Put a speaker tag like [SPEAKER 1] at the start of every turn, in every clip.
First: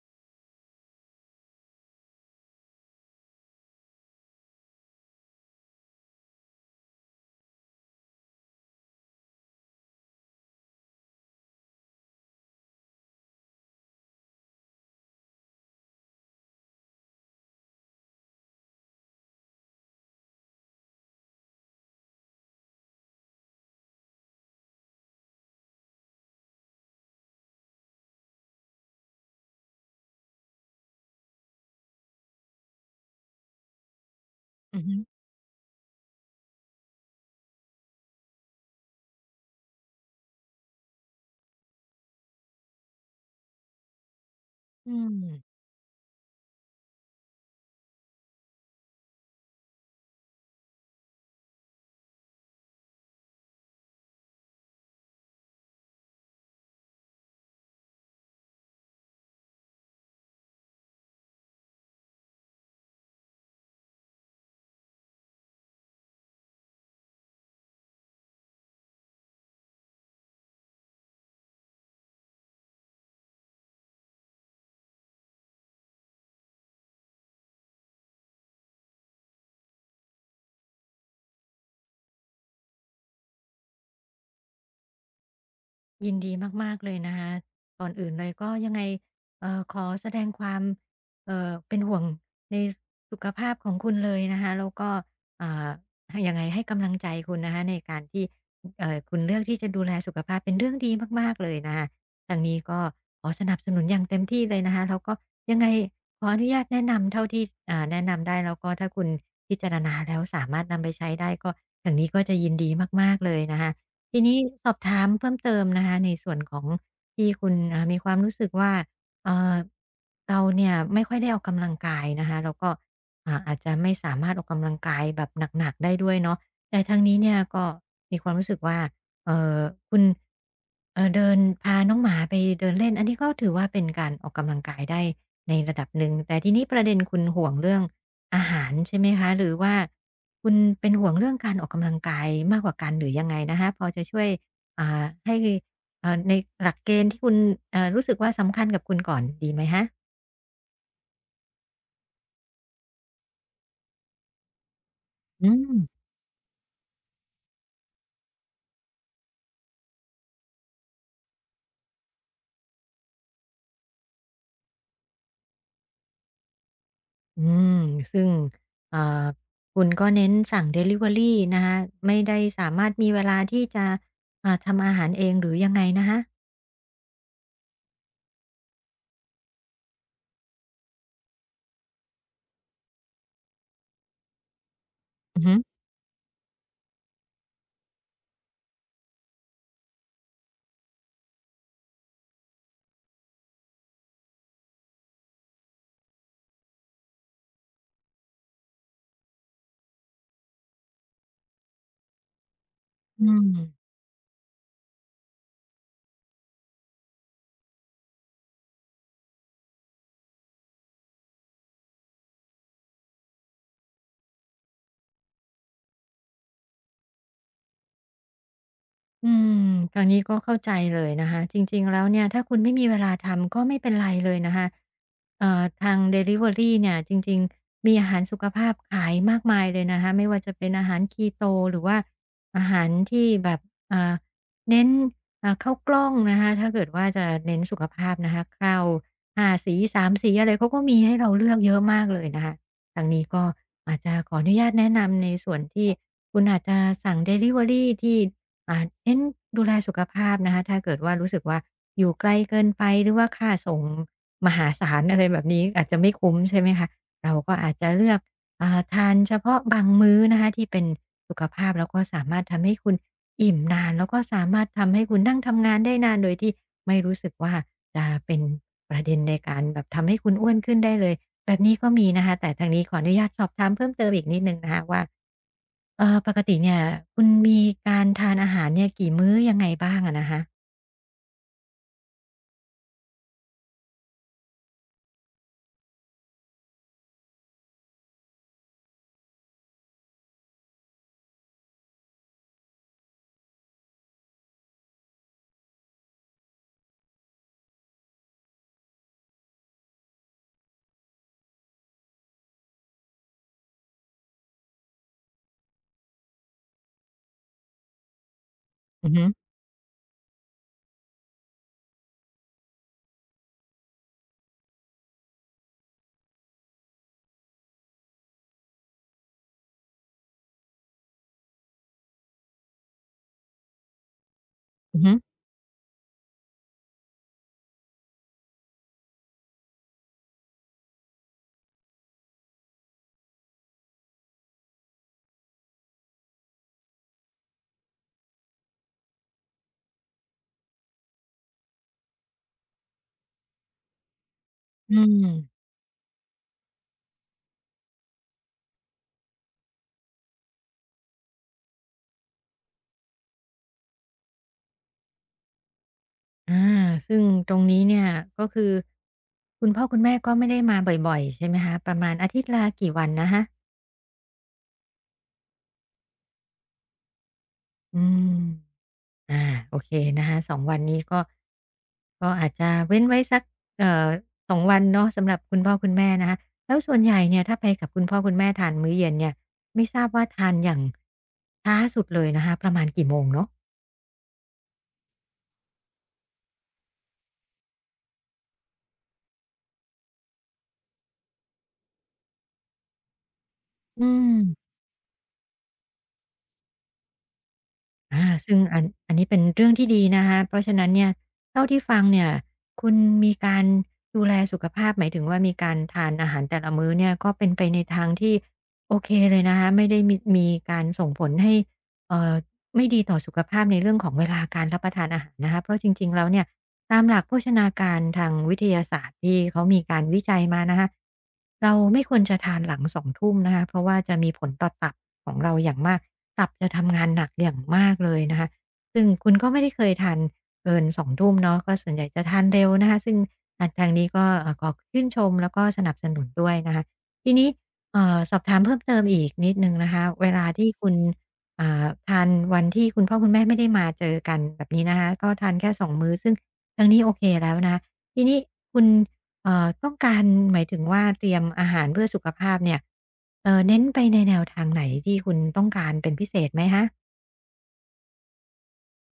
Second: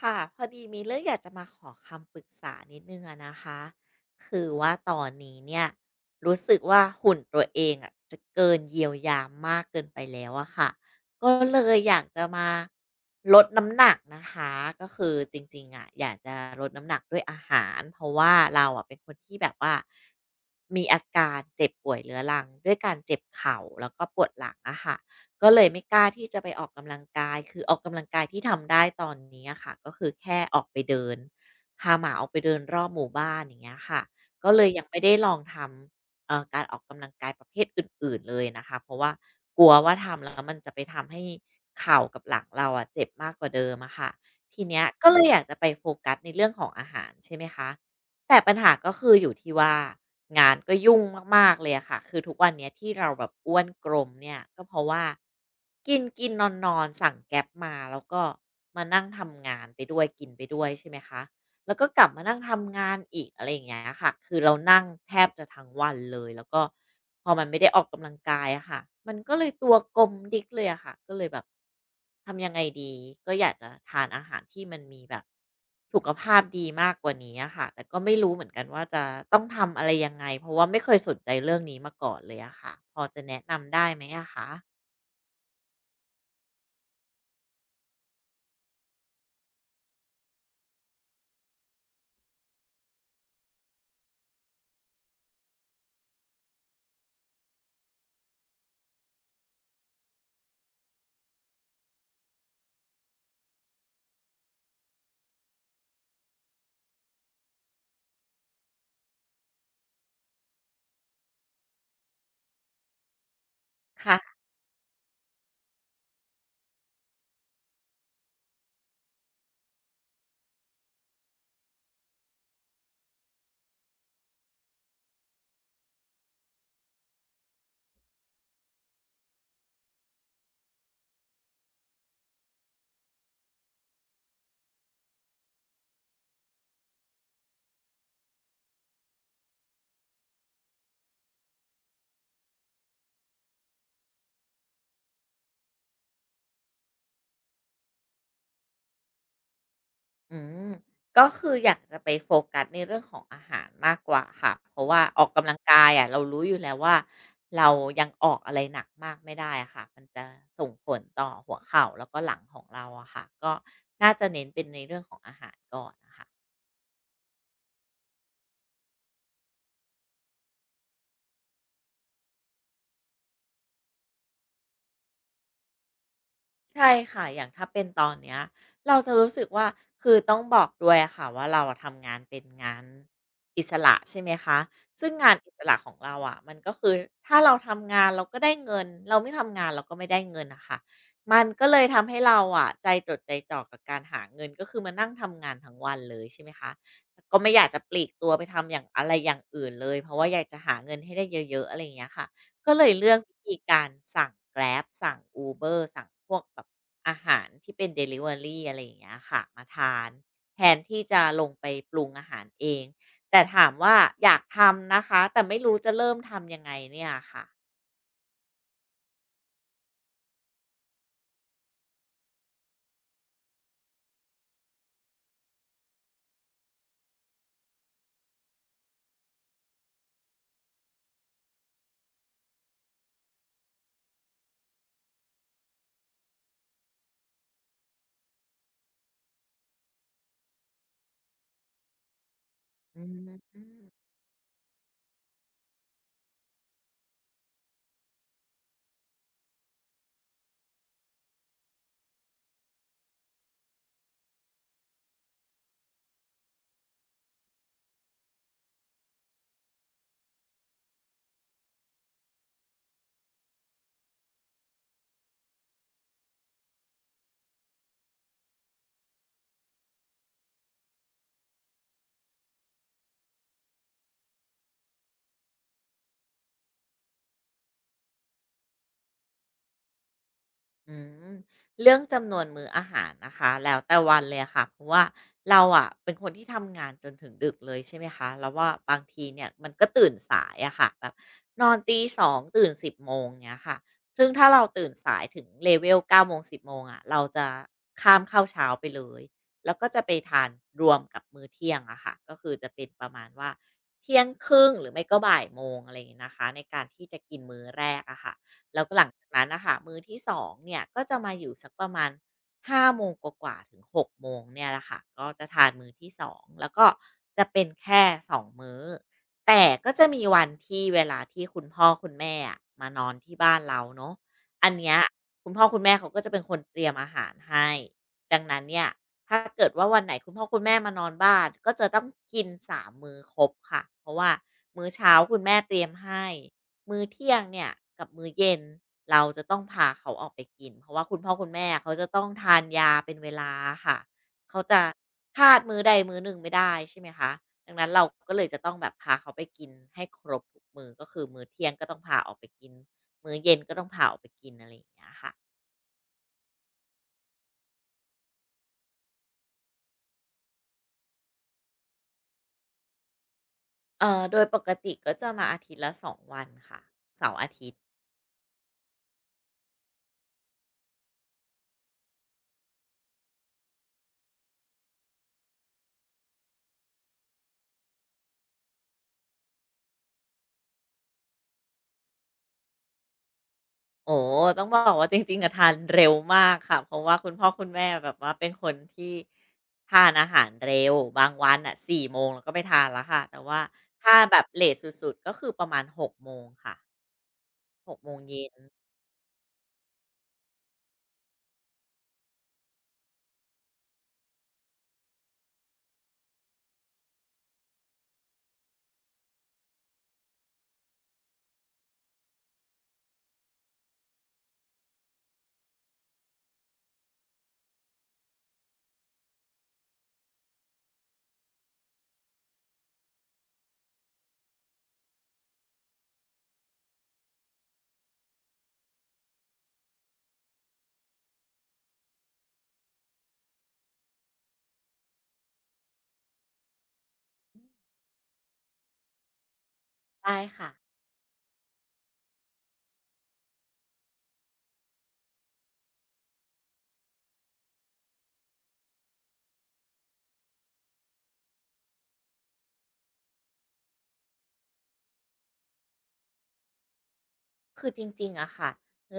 [SPEAKER 1] ค่ะพอดีมีเรื่องอยากจะมาขอคำปรึกษานิดนึงอะนะคะคือว่าตอนนี้เนี่ยรู้สึกว่าหุ่นตัวเองอะจะเกินเยียวยามากเกินไปแล้วอะค่ะก็เลยอยากจะมาลดน้ำหนักนะคะก็คือจริงๆอะอยากจะลดน้ำหนักด้วยอาหารเพราะว่าเราอะเป็นคนที่แบบว่ามีอาการเจ็บป่วยเรื้อรังด้วยการเจ็บเข่าแล้วก็ปวดหลังอะค่ะ ก็เลยไม่กล้าที่จะไปออกกำลังกาย คือออกกำลังกายที่ทำได้ตอนนี้อะค่ะ ก็คือแค่ออกไปเดินพาหมาออกไปเดินรอบหมู่บ้านอย่างเงี้ยค่ะก็เลย
[SPEAKER 2] อื
[SPEAKER 1] ยั
[SPEAKER 2] อ
[SPEAKER 1] ง
[SPEAKER 2] ฮึ
[SPEAKER 1] ไม่ได้ลองทำการออกกำลังกายประเภทอื่นๆเลยนะคะ เพราะว่ากลัวว่าทำแล้วมันจะไปทำให้เข่ากับหลังเราอะเจ็บมากกว่าเดิมอะค่ะทีเนี้ย
[SPEAKER 2] อื
[SPEAKER 1] ก็
[SPEAKER 2] ม
[SPEAKER 1] เลยอยากจะไปโฟกัสในเรื่องของอาหารใช่ไหมคะ แต่ปัญหาก็คืออยู่ที่ว่างานก็ยุ่งมากๆเลยอะค่ะคือทุกวันเนี้ยที่เราแบบอ้วนกลมเนี่ยก็เพราะว่ากินกินนอนนอนๆสั่งแก๊ปมาแล้วก็มานั่งทำงานไปด้วยกินไปด้วยใช่ไหมคะ แล้วก็กลับมานั่งทำงานอีกอะไรอย่างเงี้ยค่ะ คือเรานั่งแทบจะทั้งวันเลย แล้วก็พอมันไม่ได้ออกกำลังกายอะค่ะ มันก็เลยตัวกลมดิ๊กเลยอะค่ะก็เลยแบบทำยังไงดี ก็อยากจะทานอาหารที่มันมีแบบสุขภาพดีมากกว่านี้อะค่ะแต่ก็ไม่รู้เหมือนกันว่าจะต้องทำอะไรยังไงเพราะว่าไม่เคยสนใจเรื่องนี้มาก่อนเลยอะค่ะพอจะแนะนำได้ไหมอะคะ
[SPEAKER 2] ยินดีมากๆเลยนะคะก่อนอื่นเลยก็ยังไงขอแสดงความเป็นห่วงในสุขภาพของคุณเลยนะคะแล้วก็อ่าให้ยังไงให้กำลังใจคุณนะคะในการที่คุณเลือกที่จะดูแลสุขภาพเป็นเรื่องดีมากๆเลยนะคะทางนี้ก็ขอสนับสนุนอย่างเต็มที่เลยนะคะแล้วก็ยังไงขออนุญาตแนะนำเท่าที่แนะนำได้แล้วก็ถ้าคุณพิจารณาแล้วสามารถนำไปใช้ได้ก็ทางนี้ก็จะยินดีมากๆเลยนะคะ ทีนี้สอบถามเพิ่มเติมนะคะในส่วนของที่คุณมีความรู้สึกว่าเอ่อเราเนี่ยไม่ค่อยได้ออกกำลังกายนะคะแล้วก็อาจจะไม่สามารถออกกำลังกายแบบหนักๆได้ด้วยเนาะแต่ท้งนี้เนี่ยก็มีความรู้สึกว่าเออคุณเออเดินพาน้องหมาไปเดินเล่นอันนี้ก็ถือว่าเป็นการออกกำลังกายได้ในระดับหนึ่งแต่ทีนี้ประเด็นคุณห่วงเรื่องอาหารใช่ไหมคะหรือว่า คุณเป็นห่วงเรื่องการออกกำลังกายมากกว่ากันหรือยังไงนะคะพอจะช่วยให้ในหลักเกณฑ์ที่คุณรู้สึกว่าสำคัญกับคุณก่อนดีไหมคะ
[SPEAKER 1] อืมก็คืออยากจะไปโฟกัสในเรื่องของอาหารมากกว่าค่ะเพราะว่าออก
[SPEAKER 2] อื
[SPEAKER 1] กำลัง
[SPEAKER 2] ม
[SPEAKER 1] กายอะเรารู้อยู่แล้วว่าเรายังออกอะไรหนักมากไม่ได้อะค่ะมันจะส่งผลต่อหัวเข่าแล้วก็หลังของเราอะค่ะก็น่าจะเน้นเป็นในเรื่องของอาหารก่อนนะคะ
[SPEAKER 2] อืม ซึ่งเอ่อคุณก็เน้นสั่งดิลิเวอรีนะคะไม่ได้สามารถมีเวลาที่จะทำอาหารเองหรือยังไงนะคะ
[SPEAKER 1] ใช่ค่ะ อย่างถ้าเป็นตอนเนี้ยเราจะรู้สึกว่าคือต้องบอกด้วยอะค่ะว่าเราอะทำงานเป็นงานอิสระใช่ไหมคะซึ่งงาน
[SPEAKER 2] อือ
[SPEAKER 1] อิ
[SPEAKER 2] ฮึ
[SPEAKER 1] สระของเราอะมันก็คือถ้าเราทำงานเราก็ได้เงินเราไม่ทำงานเราก็ไม่ได้เงินน่ะค่ะมันก็เลยทำให้เราอะใจจดใจจ่อกับการหาเงินก็คือมานั่งทำงานทั้งวันเลยใช่ไหมคะก็ไม่อยากจะปลีกตัวไปทำอย่างอะไรอย่างอื่นเลยเพราะว่าอยากจะหาเงินให้ได้เยอะๆอะไรอย่างเงี้ยค่ะ ก็เลยเลือก
[SPEAKER 2] อื
[SPEAKER 1] วิธีการ
[SPEAKER 2] ม
[SPEAKER 1] สั่ง Grab สั่ง Uber สั่งพวกแบบอาหารที่เป็น Delivery อะไรอย่างเงี้ยค่ะมาทานแทนที่จะลงไปปรุงอาหารเองแต่ถามว่าอยากทำนะคะแต่ไม่รู้จะเริ่มทำยังไงเนี่ยค่ะ
[SPEAKER 2] อืมทางนี้ก็เข้าใจเลยนะคะจริงๆแล้วเนี่ยถ้าคุณไม่มีเวลาทำก็ไม่เป็นไรเลยนะคะทางดิลิเวอรีเนี่ยจริงๆมีอาหารสุขภาพขายมากมายเลยนะคะไม่ว่าจะเป็นอาหารค e โตหรือว่าอาหารที่แบบอ่าเน้นข้าวกล้องนะคะถ้าเกิดว่าจะเน้นสุขภาพนะคะข้าว5สี3สีอะไรเขาก็มีให้เราเลือกเยอะมากเลยนะคะ
[SPEAKER 1] อื
[SPEAKER 2] ทางนี้ก็อาจ
[SPEAKER 1] ม
[SPEAKER 2] จะขออนุญาตแนะนำในส่วนที่คุณอาจจะสั่งดิลิเวอรีที่ เน้นดูแลสุขภาพนะคะถ้าเกิดว่ารู้สึกว่าอยู่ไกลเกินไปหรือว่าค่าส่งมหาศาลอะไรแบบนี้อาจจะไม่คุ้มใช่ไหมคะเราก็อาจจะเลือกทานเฉพาะบางมื้อนะคะที่เป็นสุขภาพแล้วก็สามารถทำให้คุณอิ่มนานแล้วก็สามารถทำให้คุณนั่งทำงานได้นานโดยที่ไม่รู้สึกว่าจะเป็นประเด็นในการแบบทำให้คุณอ้วนขึ้นได้เลย แบบนี้ก็มีนะคะแต่ทางนี้ขออนุญาตสอบถามเพิ่มเติมอีกนิดหนึ่งนะคะว่าปกติเนี่ยคุณมีการทานอาหารเนี่ยกี่มื้อยังไงบ้างอะนะคะ
[SPEAKER 1] อืมเรื่องจำนวนมื้ออาหารนะคะแล้วแต่วันเลยอะค่ะเพราะว่าเราอ่ะเป็นคนที่ทำงานจนถึงดึกเลยใช่ไหมคะแล้วว่าบางทีเนี่ยมันก็ตื่นสายอะค่ะแบบนอนตี2ตื่น10โมงเนี้ยค่ะซึ่งถ้าเราตื่นสายถึง level 9โมงสิ0โมงอะเราจะข้ามข้าวเช้าไปเลยแล้วก็จะไปทานรวมกับมื้อเที่ยงอะค่ะก็คือจะเป็นประมาณว่าเที่ยงครึ่งหรือไม่ก็บ่ายโมงอะไรอย่างนี้นะคะในการที่จะกินมื้อแรกอะค่ะ แล้วก็หลั
[SPEAKER 2] อื
[SPEAKER 1] ง
[SPEAKER 2] อ
[SPEAKER 1] จา
[SPEAKER 2] ฮึ
[SPEAKER 1] กนั้นนะคะมื้อที่2เนี่ยก็จะมาอยู่สักประมาณ5โมงกว่าๆถึง6โมงเนี่ยแหละค่ะก็จะทานมื้อที่2แล้วก็จะเป็นแค่2มื้อแต่ก็จะมีวันที่เวลาที่คุณพ่อคุณแม่อะมานอนที่บ้านเราเนาะอันเนี้ย
[SPEAKER 2] อือฮึ
[SPEAKER 1] คุณพ่อคุณแม่เขาก็จะเป็นคนเตรียมอาหารให้ดังนั้นเนี่ยถ้าเกิดว่าวันไหนคุณพ่อคุณแม่มานอนบ้านก็จะต้องกิน3มมื้อครบค่ะเพราะว่ามื้อเช้าคุณแม่เตรียมให้ มื้อเที่ยงเนี่ยกับมื้อเย็นเราจะต้องพาเขาออกไปกินเพราะว่าคุณพ่อคุณแม่เขาจะต้องทานยาเป็นเวลาอะค่ะเขาจะ
[SPEAKER 2] อืม
[SPEAKER 1] พลาดมื้อใดมื้อหนึ่งไม่ได้ใช่ไหมคะดังนั้นเราก็เลยจะต้องแบบพาเขาไปกินให้ครบทุกมื้อก็คือมื้อเที่ยงก็ต้องพาออกไปกินมื้อเย็นก็ต้องพาออกไปกินอะไรอย่างเงี้ยค่ะ
[SPEAKER 2] อาซึ่งตรงนี้เนี่ยก็คือคุณพ่อคุณแม่ก็ไม่ได้มาบ่อยๆใช่ไหมคะประมาณอาทิตย์ละกี่วันนะคะ
[SPEAKER 1] โดยปกติก็จะมาอาทิตย์ละ2 วันค่ะเสาร์อาทิตย์
[SPEAKER 2] อืม อาโอเคนะคะ2วันนี้ก็อาจจะเว้นไว้สักเอ่อ2วันเนาะสำหรับคุณพ่อคุณแม่นะคะแล้วส่วนใหญ่เนี่ยถ้าไปกับคุณพ่อคุณแม่ทานมื้อเย็นเนี่ยไม่ทราบว่าทานอย่างช้าสุดเลยนะคะประมาณกี่โมงเนาะ
[SPEAKER 1] โอ้ต้องบอกว่าจริงๆอะทานเร็วมากค่ะเพราะว่าคุณพ่อคุณแม่แบบว่าเป็นคนที่ทานอาหารเร็วบางวันอ่ะ4โมงเราก็ไปทานแล้วค่ะแต่ว่า
[SPEAKER 2] อื
[SPEAKER 1] ถ้า
[SPEAKER 2] ม
[SPEAKER 1] แบบเลทสุดๆก็คือประมาณ6โมงค่ะ6โมง
[SPEAKER 2] อา
[SPEAKER 1] เย็น
[SPEAKER 2] ซึ่งอันนี้เป็นเรื่องที่ดีนะคะเพราะฉะนั้นเนี่ยเท่าที่ฟังเนี่ยคุณมีการดูแลสุขภาพหมายถึงว่ามีการทานอาหารแต่ละมื้อเนี่ยก็เป็นไปในทางที่โอเคเลยนะคะไม่ได้มีการส่งผลให้เอ่อไม่ดีต่อสุขภาพในเรื่องของเวลาการรับประทานอาหารนะคะเพราะจริงๆแล้วเนี่ย ตามหลักโภชนาการทางวิทยาศาสตร์ที่เขามีการวิจัยมานะคะเราไม่ควรจะทานหลัง2ทุ่มนะคะเพราะว่าจะมีผลต่อตับของเราอย่างมากตับจะทำงานหนักอย่างมากเลยนะคะซึ่งคุณก็ไม่ได้เคยทานเกิน2ทุ่มเนาะก็ส่วนใหญ่จะทานเร็วนะคะซึ่งทางนี้ก็ขอชื่นชมแล้วก็สนับสนุนด้วยนะคะทีนี้สอบถามเพิ่มเติมอีกนิดหนึ่งนะคะเว
[SPEAKER 1] ใช่
[SPEAKER 2] ลา
[SPEAKER 1] ค่ะ
[SPEAKER 2] ที่คุณทานวันที่คุณพ่อคุณแม่ไม่ได้มาเจอกันแบบนี้นะคะก็ทานแค่สองมื้อซึ่ง ทางนี้โอเคแล้วนะทีนี้คุณต้องการหมายถึงว่าเตรียมอาหารเพื่อสุขภาพเนี่ยเอ่อ
[SPEAKER 1] คือจริงๆอะค่ะ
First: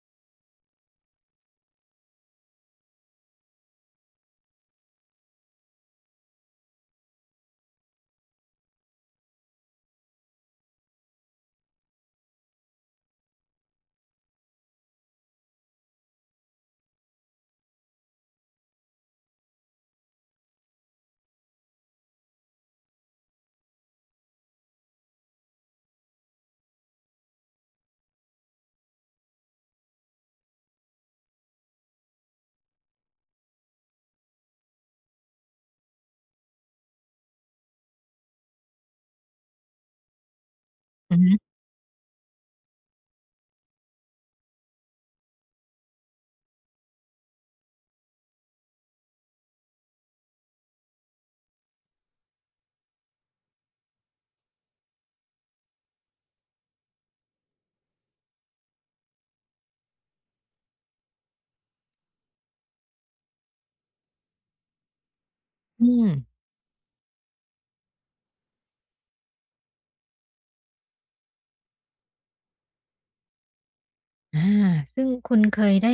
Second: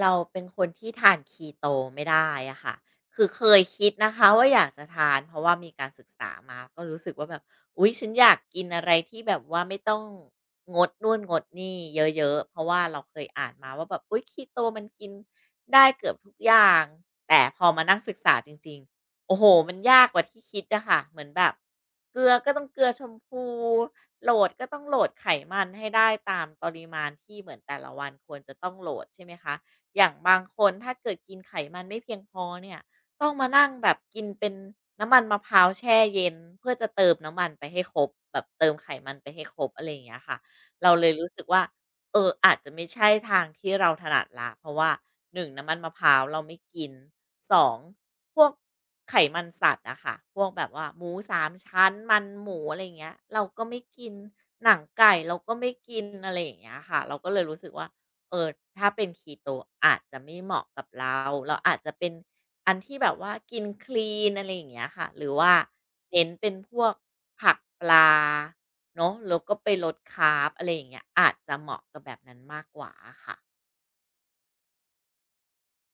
[SPEAKER 1] เราเป็นคนที่ทานคีโตไม่ได้อะค่ะคือเคยคิดนะคะว่าอยากจะทานเพราะว่ามีการศึกษามาก็รู้สึกว่าแบบอุ๊ยฉันอยากกินอะไรที่แบบว่าไม่ต้องงดนู่นงดนี่เยอะๆเพราะว่าเราเคยอ่านมาว่าแบบอุ๊ยคีโตมันกินได้เกือบทุกอย่างแต่พอมานั่งศึกษาจริงๆโอ้โหมันยากกว่าที่คิดอะค่ะเหมือนแบบเกลือก็ต้องเกลือชมพู โหลดก็ต้องโหลดไขมันให้ได้ตามปริมาณที่เหมือนแต่ละวันควรจะต้องโหลดใช่ไหมคะอย่างบางคนถ้าเกิดกินไขมันไม่เพียงพอเนี่ยต้องมานั่งแบบกินเป็นน้ำมันมะพร้าวแช่เย็นเพื่อจะเติมน้ำมันไปให้ครบแบบเติมไขมันไปให้ครบอะไรอย่างเงี้ยค่ะเราเลย
[SPEAKER 2] อือ
[SPEAKER 1] รู้
[SPEAKER 2] ฮึ
[SPEAKER 1] สึกว่า เอออาจจะไม่ใช่ทางที่เราถนัดละเพราะว่าหนึ่งน้ำมันมะพร้าวเราไม่กินสองพวกไขมันสัตว์อะค่ะพวกแบบว่าหมู3ชั้นมันหมูอะไรอย่างเงี้ยเราก็ไม่กินหนังไก่เราก็ไม่กินอะไรอย่างเงี้ยค่ะเราก็เลยรู้สึกว่าเออถ้าเป็น Keto อาจจะไม่เหมาะกับเราเราอาจจะเป็น อันที่แบบว่ากินคลีนอะไรอย่างเงี้ยค่ะหรือว่า
[SPEAKER 2] อืม
[SPEAKER 1] เน้นเป็นพวกผักปลาเนาะแล้วก็ไปลดคาร์บอะไรอย่างเงี้ยอาจจะเหมาะกับแบบนั้นมากกว่าอะค่ะ
[SPEAKER 2] อาซึ่งคุณเคยได้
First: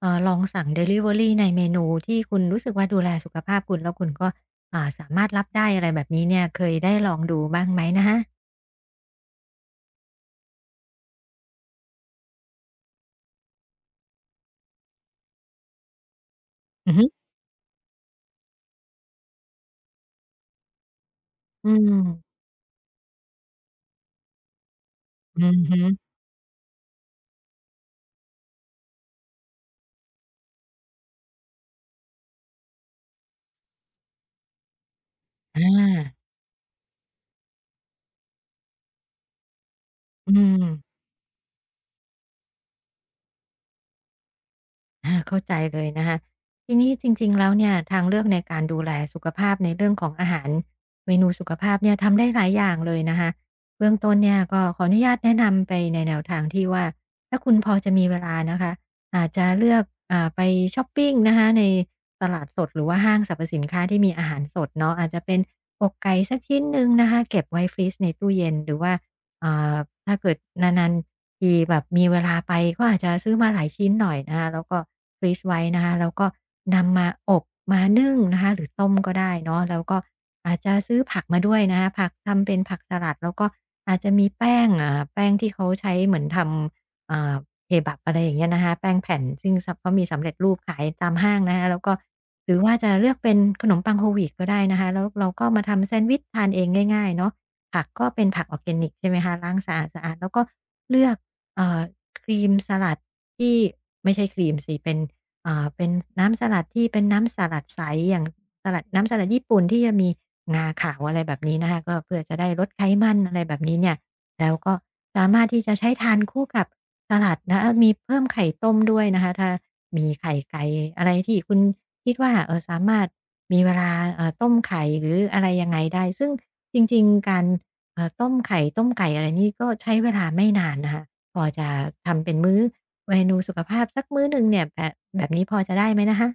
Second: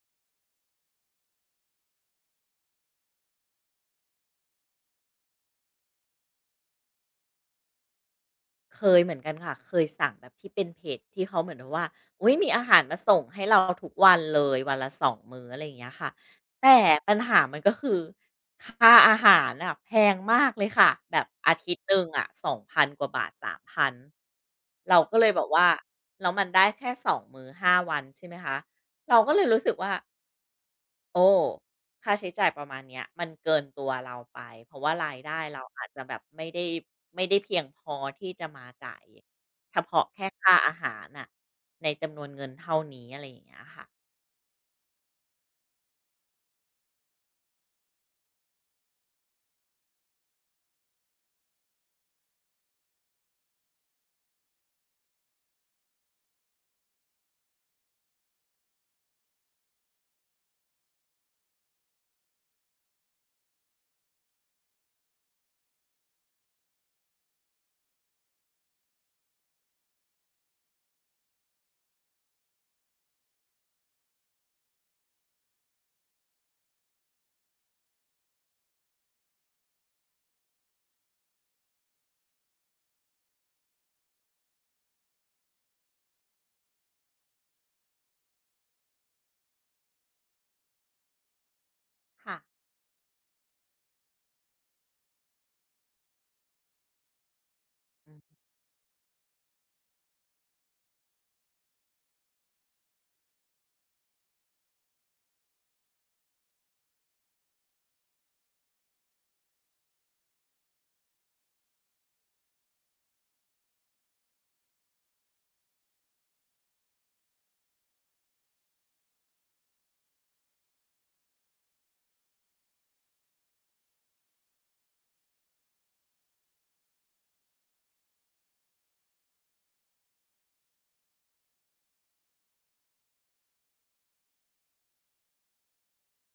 [SPEAKER 2] ลองสั่งดิลิเวอรีในเมนูที่คุณรู้สึกว่าดูแลสุขภาพคุณแล้วคุณก็สามารถรับได้อะไรแบบนี้เนี่ยเคยได้ลองดูบ้างไหมนะคะ
[SPEAKER 1] เคยเหมือนกันค่ะ เคยสั่งแบบที่เป็นเพจที่เขาเหมือนแบบว่าอุ้ยมีอาหารมาส่งให้เราทุกวันเลย วันละสองมื้ออะไรอย่างเงี้ยค่ะแต่
[SPEAKER 2] อือฮึ
[SPEAKER 1] ปัญหามันก็คือค่าอาหารอ่ะแพงมากเลยค่ะ แบบอา
[SPEAKER 2] อื
[SPEAKER 1] ทิตย์หนึ่งอะ
[SPEAKER 2] ม
[SPEAKER 1] 2,000 กว่าบาท3,000 เราก็เลยบ
[SPEAKER 2] อื
[SPEAKER 1] อก
[SPEAKER 2] อ
[SPEAKER 1] ว่า
[SPEAKER 2] ฮึ
[SPEAKER 1] แล้วมันได้แค่สองมื้อห้าวันใช่ไหมคะ เราก็เลยรู้สึกว่า โอ้ค่าใช้จ่ายประมาณเนี้ยมันเกินตัวเราไปเพราะว่ารายได้
[SPEAKER 2] อ
[SPEAKER 1] เราอาจจะแบบ
[SPEAKER 2] า
[SPEAKER 1] ไม่ได้เพียงพอที่จะมาจ่ายเฉพาะแค่
[SPEAKER 2] อื
[SPEAKER 1] ค่า
[SPEAKER 2] ม
[SPEAKER 1] อาหารน่ะในจำนวนเงินเท่านี้อะไรอย่างเงี้ยค่ะ
[SPEAKER 2] อาเข้าใจเลยนะคะทีนี้จริงๆแล้วเนี่ยทางเลือกในการดูแลสุขภาพในเรื่องของอาหารเมนูสุขภาพเนี่ยทำได้หลายอย่างเลยนะคะเบื้องต้นเนี่ยก็ขออนุญาตแนะนำไปในแนวทางที่ว่าถ้าคุณพอจะมีเวลานะคะอาจจะเลือกไปชอปปิงนะคะในตลาดสดหรือว่าห้างสรรพสินค้าที่มีอาหารสดเนาะอาจจะเป็นอกไก่สักชิ้นหนึ่งนะคะเก็บไว้ฟรีซในตู้เย็นหรือว่า อ่าถ้าเกิดนานๆทีแบบมีเวลาไปก็อาจจะซื้อมาหลายชิ้นหน่อยนะคะแล้วก็ฟรีซไว้นะคะแล้วก็นำมาอบมานึ่งนะคะหรือต้มก็ได้เนาะแล้วก็อาจจะซื้อผักมาด้วยนะคะผักทำเป็นผักสลัดแล้วก็อาจจะมีแป้งแป้งที่เขาใช้เหมือนทำเคบับอะไรอย่างเงี้ยนะคะแป้งแผ่นซึ่งเขามีสำเร็จรูปขายตามห้างนะคะแล้วก็
[SPEAKER 1] ค่ะ
[SPEAKER 2] หรือว่าจะเลือกเป็นขนมปังโฮลวีตก็ได้นะคะแล้วเราก็มาทำแซนด์วิชทานเองง่ายๆเนาะ ผักก็เป็นผักออร์แกนิกใช่ไหมคะล้างสะอาดๆแล้วก็เลือกเอ่อครีมสลัดที่ไม่ใช่ครีมสิเป็นเป็นน้ำสลัดที่เป็นน้ำสลัดใสอย่างสลัดน้ำสลัดญี่ปุ่นที่จะมีงาขาวอะไรแบบนี้นะคะก็เพื่อจะได้ลดไขมันอะไรแบบนี้เนี่ยแล้วก็สามารถที่จะใช้ทานคู่กับ สลัดนะมีเพิ่มไข่ต้มด้วยนะคะถ้ามีไข่ไก่อะไรที่คุณคิดว่าเออสามารถมีเวลาต้มไข่หรืออะไรยังไงได้ซึ่งจริงๆการต้มไข่ต้มไก่อะไรนี่ก็ใช้เวลาไม่นานนะคะพอจะทำเป็นมื้อเมนูสุขภาพสักมื้อหนึ่งเนี่ยแบบนี้พอจะได้ไหมนะคะ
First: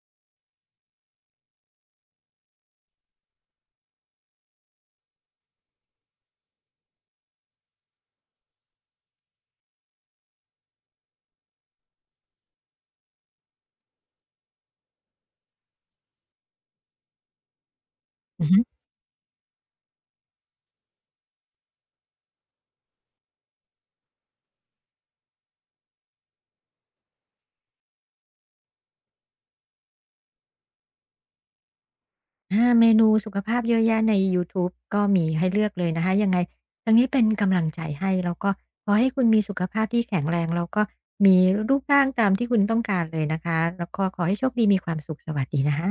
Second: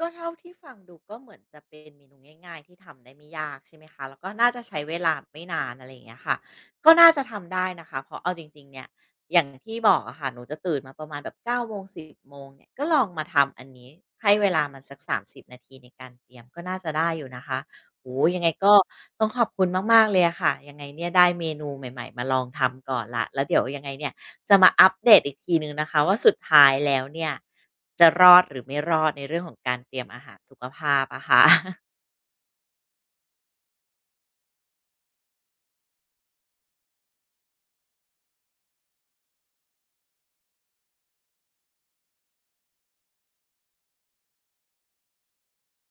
[SPEAKER 1] ก็เท่าที่ฟังดูก็เหมือนจะเป็นเมนูง่ายๆที่ทำได้ไม่ยากใช่ไหมคะ แล้วก็น่าจะใช้เวลาไม่นานอะไรอย่างเงี้ยค่ะ ก็น่าจะทำได้นะคะ เพราะเอาจริงๆเนี่ย อย่างที่บอกอะค่ะหนูจะตื่นมาประมาณแบบ9โมง10 โมงเนี่ยก็ลองมาทำอันนี้ให้เวลามันสัก30นาทีในการเตรียม ก็น่าจะได้อยู่นะคะโอ้ยัง
[SPEAKER 2] อื
[SPEAKER 1] ไง
[SPEAKER 2] อฮึ
[SPEAKER 1] ก็ต้องขอบคุณมากๆเลยอะค่ะยังไงเนี่ยได้เมนูใหม่ๆมาลองทำก่อนละแล้วเดี๋ยวยังไงเนี่ย จะมาอัปเดตอีกทีหนึ่งนะคะว่าสุดท้ายแล้วเนี่ยจะรอดหรือไม่รอดในเรื่องของการเตรียมอาหารสุขภาพอะค่ะ
[SPEAKER 2] อาเมนูสุขภาพเยอะแยะในยูทูบก็มีให้เลือกเลยนะคะยังไงทางนี้เป็นกำลังใจให้แล้วก็ขอให้คุณมีสุขภาพที่แข็งแรงแล้วก็มีรูปร่างตามที่คุณต้องการเลยนะคะแล้วก็ขอให้โชคดีมีความสุขสวัสดีนะคะ